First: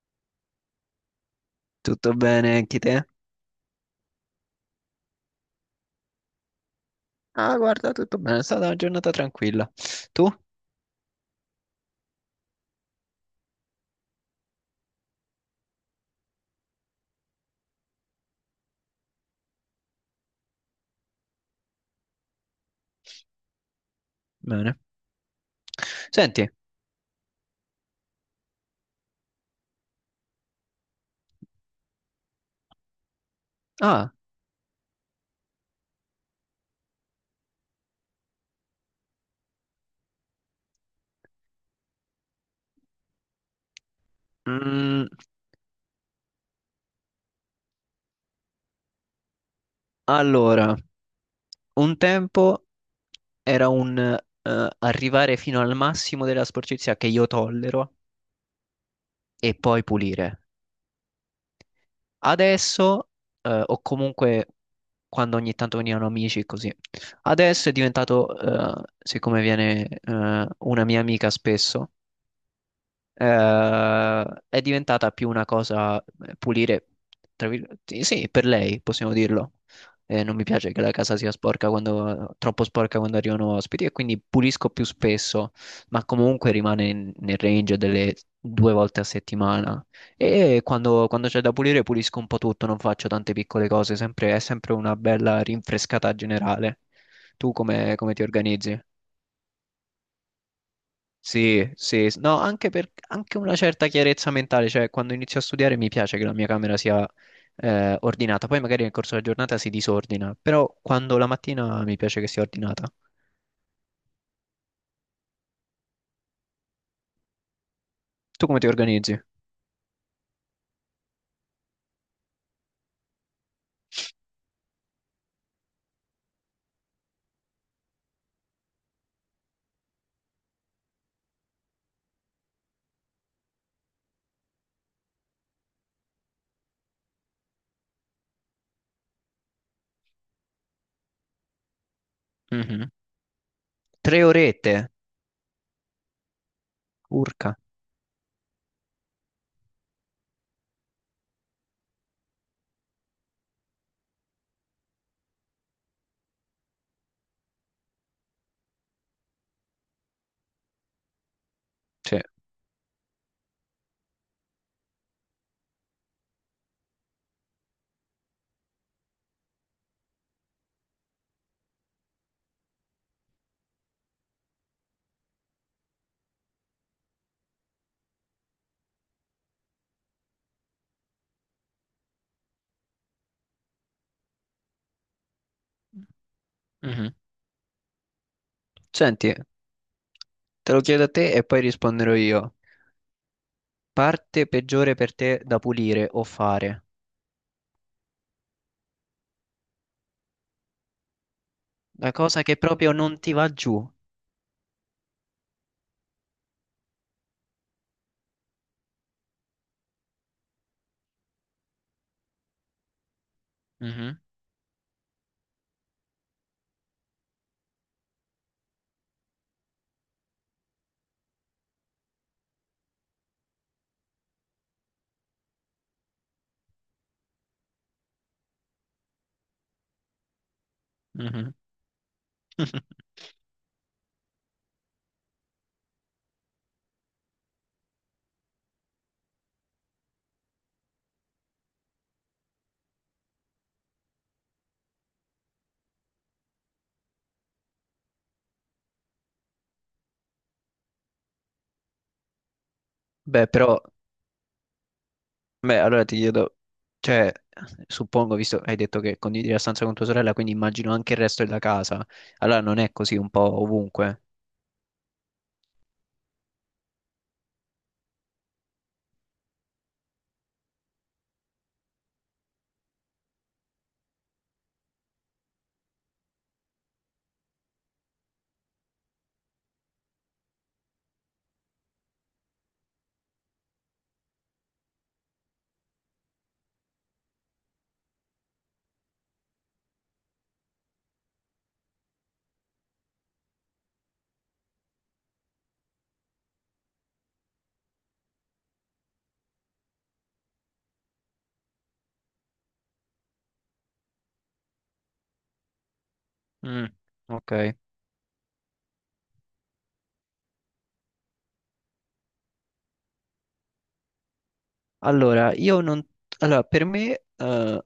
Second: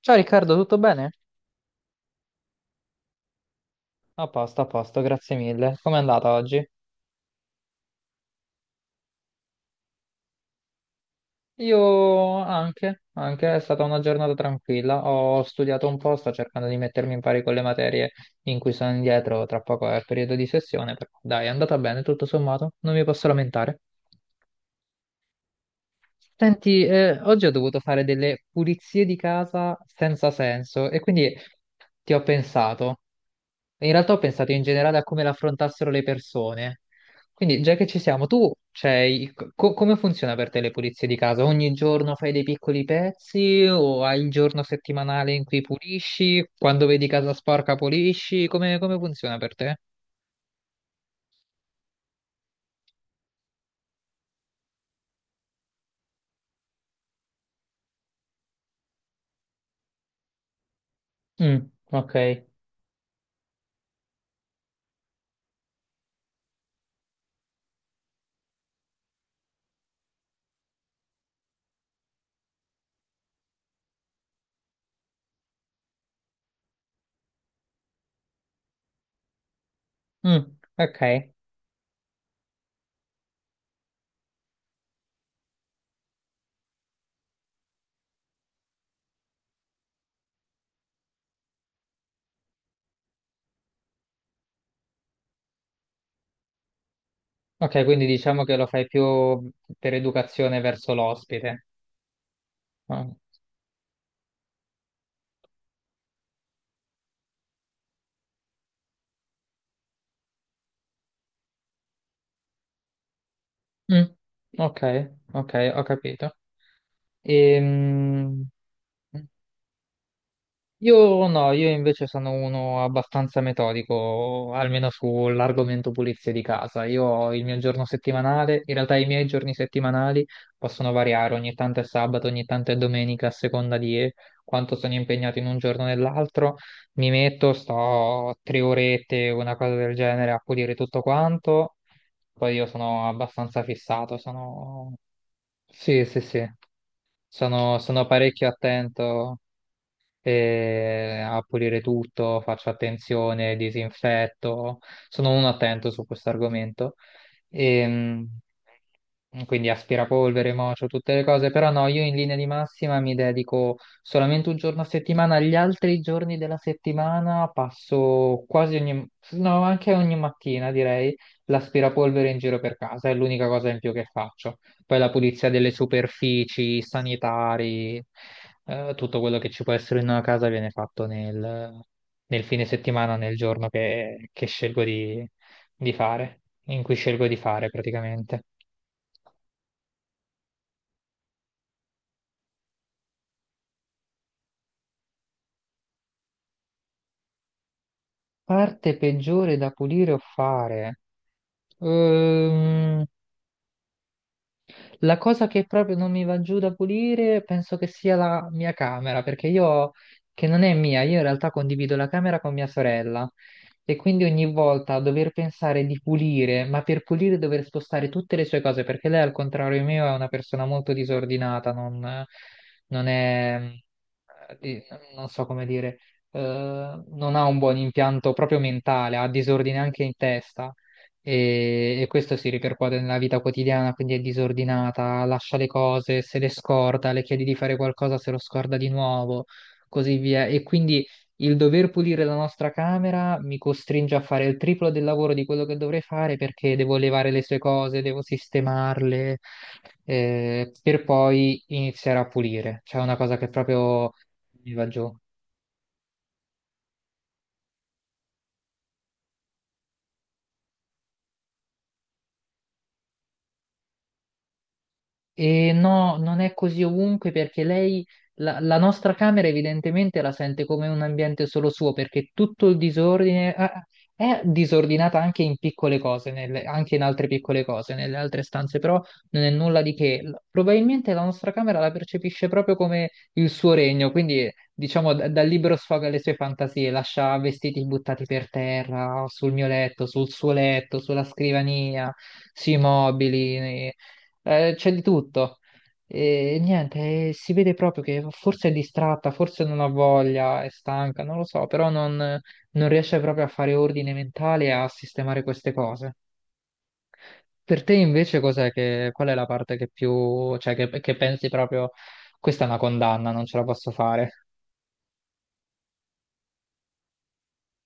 Ciao Riccardo, tutto bene? Tutto bene anche te? A posto, grazie mille. Com'è andata oggi? Ah, guarda, tutto bene, è stata una giornata tranquilla. Tu? Io anche, anche, è stata una giornata tranquilla. Ho studiato un po', sto cercando di mettermi in pari con le materie in cui sono indietro, tra poco è il periodo di sessione, però dai, è andata bene tutto sommato, non mi posso lamentare. Bene. Senti, Senti, oggi ho dovuto fare delle pulizie di casa senza senso e quindi ti ho pensato. In ah, realtà ho pensato in generale a come l'affrontassero le persone. Quindi, già che ci siamo, tu c'hai... come funziona per te le pulizie di casa? Ogni giorno fai dei piccoli pezzi o hai il giorno mm, settimanale in cui pulisci? Quando vedi casa sporca pulisci? Come, come funziona per te? allora, un tempo era un arrivare fino al massimo della sporcizia che io tollero e poi pulire. Mm, ok. Adesso, o comunque quando ogni tanto venivano amici e così, adesso è diventato, siccome viene una mia amica spesso. Eh, è diventata più una cosa pulire, tra virgolette, sì, sì, per lei possiamo dirlo. Non mi Mm, piace che la casa ok. sia sporca quando, troppo sporca quando arrivano ospiti, e quindi pulisco più spesso, ma comunque rimane nel range delle due volte a settimana. E quando, quando c'è da pulire, pulisco un po' tutto, non faccio tante piccole cose, è sempre una bella rinfrescata generale. Tu Ok, come quindi come ti diciamo che lo organizzi? fai più per educazione verso l'ospite. Sì, sì, no, anche per Ah. anche una certa chiarezza mentale, cioè quando inizio a studiare mi piace che la mia camera sia ordinata, poi magari nel corso della giornata si disordina, però quando la mattina mi piace che sia ordinata. Mm, ok, ok, ho capito. Tu Ehm, come ti organizzi? Io no, io invece sono uno abbastanza metodico, almeno sull'argomento pulizia di casa. Io ho il mio giorno settimanale, in realtà i miei giorni settimanali possono variare, ogni tanto è sabato, ogni tanto è domenica, a seconda di quanto sono impegnato in un giorno o nell'altro. Mi metto, sto tre orette, una cosa del genere, a pulire tutto quanto. Poi io Mhm. sono abbastanza fissato, Tre orette, sono... Sì, sì, sì, urca. sono parecchio attento e a pulire tutto, faccio attenzione, disinfetto, sono un attento su questo argomento. Ehm, quindi aspirapolvere, mocio, tutte le cose, però no, io in Sì. linea di massima mi dedico solamente un giorno a settimana, gli altri giorni della settimana passo quasi ogni, no, anche ogni mattina direi, l'aspirapolvere in giro per casa, è l'unica cosa in più che faccio. Poi la pulizia delle superfici, i sanitari, tutto quello che ci può essere in una casa viene fatto nel, nel fine settimana, nel giorno che scelgo di fare, in cui Mhm. scelgo di fare praticamente. Senti, te lo chiedo a te e poi risponderò io. Parte peggiore per te da pulire o fare? Parte peggiore da pulire o fare? La cosa che proprio Ehm, non ti va giù. la cosa che proprio non mi va giù da pulire penso che sia la mia camera, perché io, che non è mia, io in realtà condivido la camera con mia sorella e Mhm. quindi ogni volta a dover pensare di pulire, ma per pulire dover spostare tutte le sue cose, perché lei al contrario mio è una persona molto disordinata, non, non è, eh, di- non so come dire, eh, non ha un buon impianto proprio mentale, ha disordine anche in testa Mhm. E questo si ripercuote nella vita quotidiana, quindi è disordinata, lascia le cose, se le scorda, le chiedi di fare qualcosa, se lo scorda di nuovo, così via. E quindi il dover pulire la nostra camera mi costringe a fare il triplo del lavoro di quello che dovrei fare perché devo levare le sue cose, devo sistemarle, per poi iniziare a pulire. C'è una cosa Beh, che però. proprio mi va giù. Beh, allora ti chiedo, cioè, suppongo, visto che hai detto che condividi la stanza con tua sorella, quindi immagino anche il resto della casa. Allora non è così un po' ovunque. E no, non è così ovunque perché lei, la, la nostra camera evidentemente la sente come un ambiente solo suo perché tutto il disordine ah, ah, è disordinata anche in piccole cose, anche in altre piccole cose, nelle altre stanze, però non è nulla di che. Probabilmente la nostra camera la percepisce proprio come il suo regno, quindi diciamo dal libro sfoga le sue fantasie, lascia vestiti buttati per terra, sul mio letto, sul suo letto, sulla scrivania sui mobili, c'è di tutto. E niente, si vede proprio che forse è distratta, forse non ha voglia, è stanca, non lo so, però non, non riesce proprio a fare ordine mentale e a sistemare queste cose. Mm, ok. Per te invece cos'è che, qual è la parte che più, cioè che pensi proprio, questa è una condanna, non ce la posso fare. Allora, io non... Allora, per me,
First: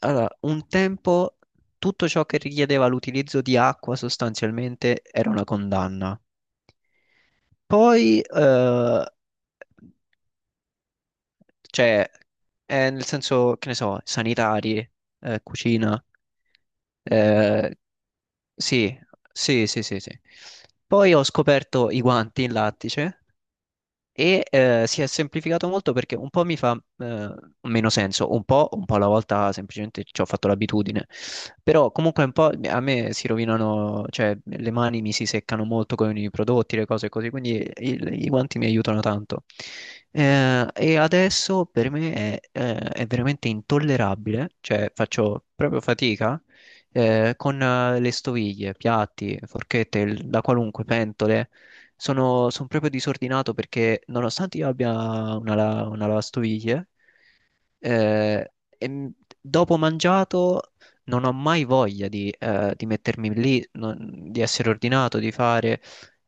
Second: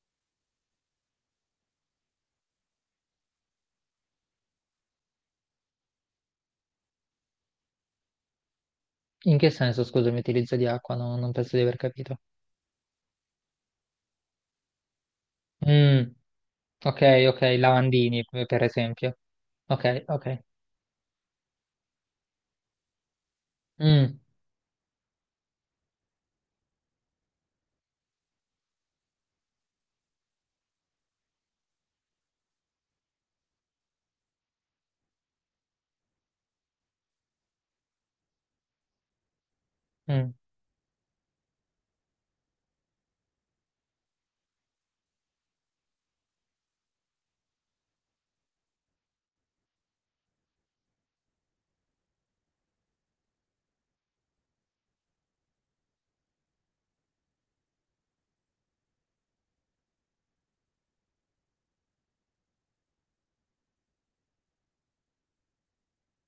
allora, un tempo tutto ciò che richiedeva l'utilizzo di acqua sostanzialmente era una condanna. Poi, eh. In che senso, scusami, utilizzo di acqua? No, non penso di aver Cioè, capito. Nel senso, che ne so, sanitari, Mm, cucina. ok, ok, eh, lavandini per sì, esempio. sì, sì, sì, Ok, sì. ok. Poi ho scoperto i guanti in lattice. Mm, E si è semplificato molto perché un po' mi fa meno senso, un po' alla volta semplicemente ci ho fatto l'abitudine, però comunque un po' a me si rovinano, cioè le mani mi si seccano molto con i prodotti, le cose così, quindi i, i guanti mi aiutano tanto. mm. E adesso per me è veramente intollerabile, cioè faccio proprio fatica con le stoviglie, piatti, forchette, da qualunque, pentole. Sono, son proprio disordinato perché nonostante io abbia una, una lavastoviglie, eh, e dopo mangiato non ho mai voglia di mettermi lì, di essere ordinato, di fare.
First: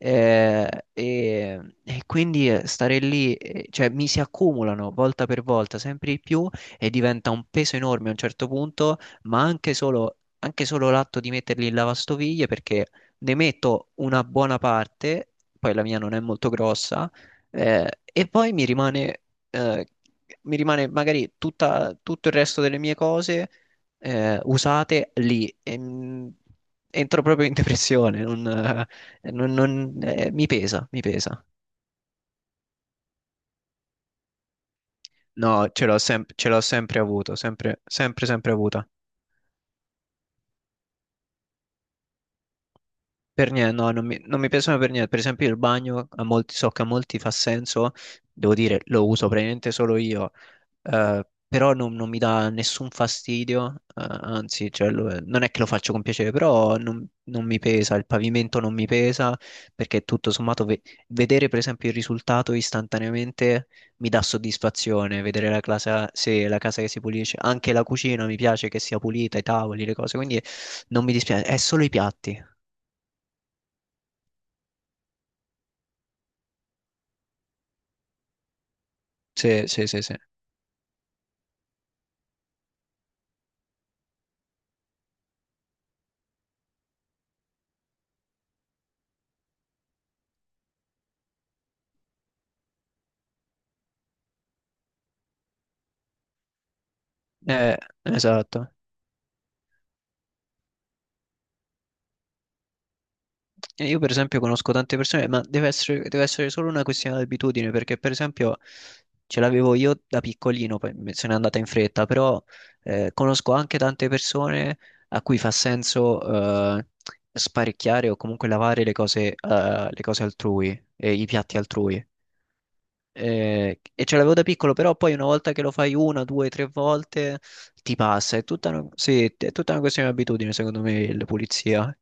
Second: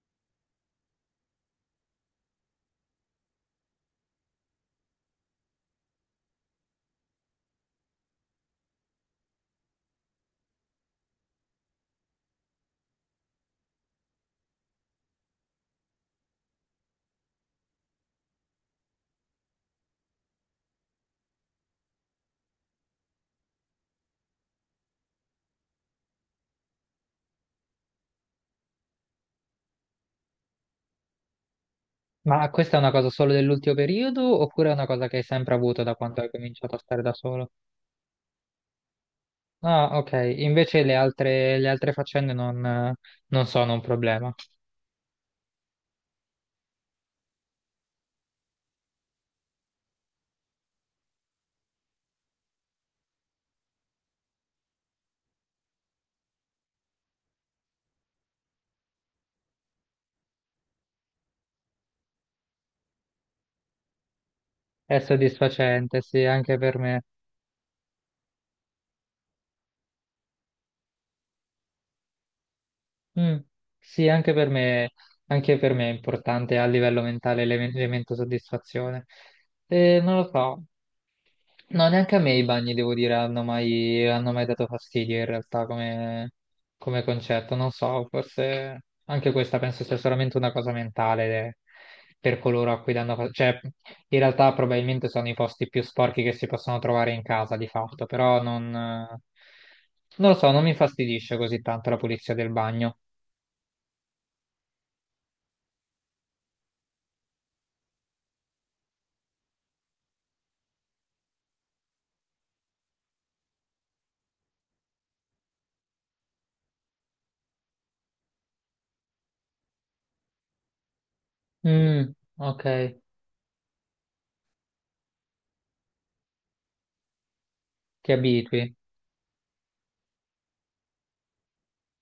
E, e quindi stare lì, cioè mi si accumulano volta per volta sempre di più e diventa un peso enorme a un certo punto, ma anche solo l'atto di metterli in lavastoviglie perché ne metto una buona parte, poi la mia non è molto grossa, e poi eh, mi rimane magari tutto il resto delle mie cose usate lì. E, entro proprio in depressione, mi pesa, mi pesa. Ma questa è una cosa solo dell'ultimo periodo oppure è una cosa che hai sempre No, avuto ce da l'ho quando hai ce l'ho cominciato a sempre stare da avuto, solo? sempre, sempre, sempre avuta. Ah, ok, invece le altre faccende non, non Per niente, sono un no, problema. non mi piacciono per niente. Per esempio il bagno, a molti, so che a molti fa senso, devo dire, lo uso praticamente solo io, però non, non mi dà nessun fastidio, anzi, cioè, non è che lo faccio con piacere, però non, non mi pesa, il pavimento non mi pesa, perché tutto sommato vedere per esempio il risultato istantaneamente mi dà È soddisfazione, vedere la soddisfacente, casa, sì, se anche la per casa che me. si pulisce, anche la cucina mi piace che sia pulita, i tavoli, le cose, quindi non mi dispiace, è solo i piatti. Mm, sì, anche per me è importante a livello mentale l'elemento soddisfazione. Sì, sì, sì, sì. Non lo so, no, neanche a me i bagni, devo dire, hanno mai dato fastidio in realtà come, come concetto. Non so, forse anche questa penso sia solamente una cosa mentale per coloro a cui danno fastidio. Cioè, in realtà probabilmente sono i posti più sporchi che si possono trovare in casa, di Eh, fatto, però non, esatto. Non lo so, non mi fastidisce così tanto la pulizia del bagno. E io per esempio conosco tante persone, ma deve essere solo una questione di abitudine, perché per esempio ce l'avevo io da piccolino, poi se n'è andata in fretta, però conosco anche tante persone a cui fa senso sparecchiare o comunque lavare le cose altrui, e i piatti altrui. Mm, ok, E ce l'avevo da piccolo, però poi una volta che lo fai una, due, tre volte ti ti passa. È abitui. tutta una, sì, è tutta una questione di abitudine, secondo me, la pulizia.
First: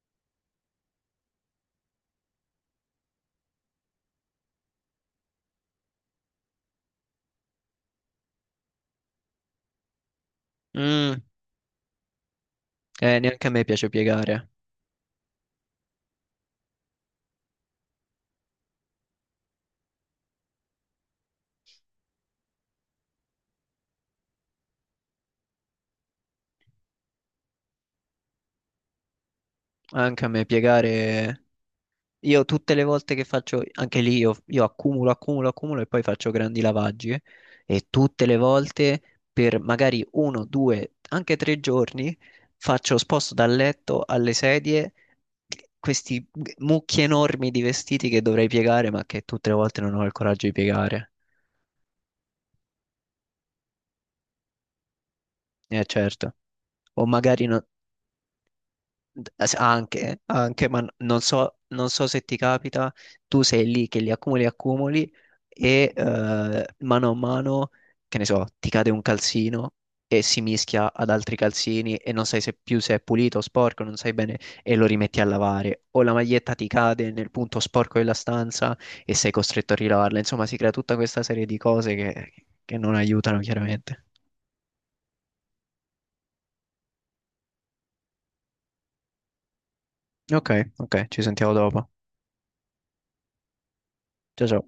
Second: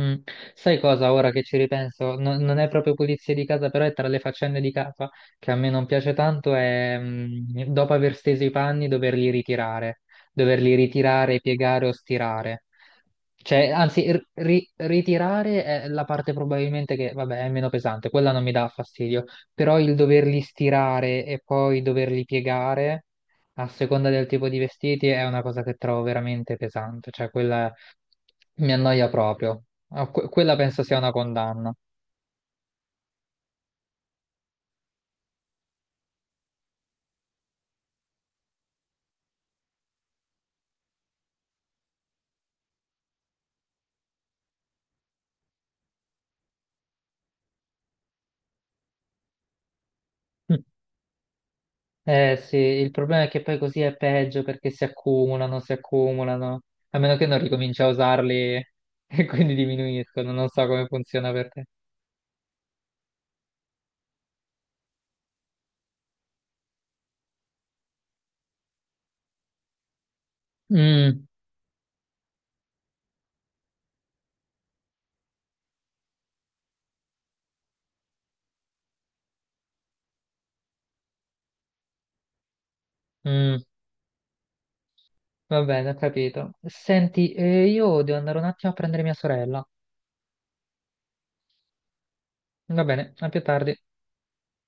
Mm. Sai cosa, ora che ci ripenso, non è proprio pulizia di casa, però è tra le faccende di casa che a me non piace tanto, è mm, dopo aver steso i panni doverli Mm, ritirare, piegare o stirare. Neanche a me Cioè, piace anzi, piegare. Ritirare è la parte probabilmente che, vabbè, è meno pesante, quella non mi dà fastidio, però il doverli stirare e poi doverli piegare a seconda del tipo di vestiti è una cosa che trovo veramente pesante, cioè quella mi annoia proprio. Ah, Anche a me quella penso sia una piegare. condanna. Io tutte le volte che faccio, anche lì io accumulo, accumulo, accumulo e poi faccio grandi lavaggi e tutte le volte per magari uno, due, anche tre giorni faccio, sposto dal letto alle sedie questi mucchi enormi di vestiti che dovrei piegare ma che tutte le volte non ho il coraggio di Mm. piegare. Eh sì, il problema è che poi così è peggio perché si Eh certo. accumulano, a O meno che non magari no- ricominci a usarli e quindi Anche, diminuiscono, non so anche, ma come non funziona per so, te. non so se ti capita, tu sei lì che li accumuli, accumuli e mano a mano, che ne so, ti cade un calzino e si mischia ad Mm, altri calzini e non sai se più se è pulito o sporco, non sai bene e lo rimetti a lavare. O la maglietta ti cade nel punto sporco della stanza e sei costretto a rilavarla. Insomma, si crea tutta questa serie di cose che non aiutano mm. chiaramente. Va bene, ho capito. Senti, io devo andare un attimo a prendere mia sorella. Ok, ok, ci sentiamo dopo. Va bene, a più tardi. Ciao ciao.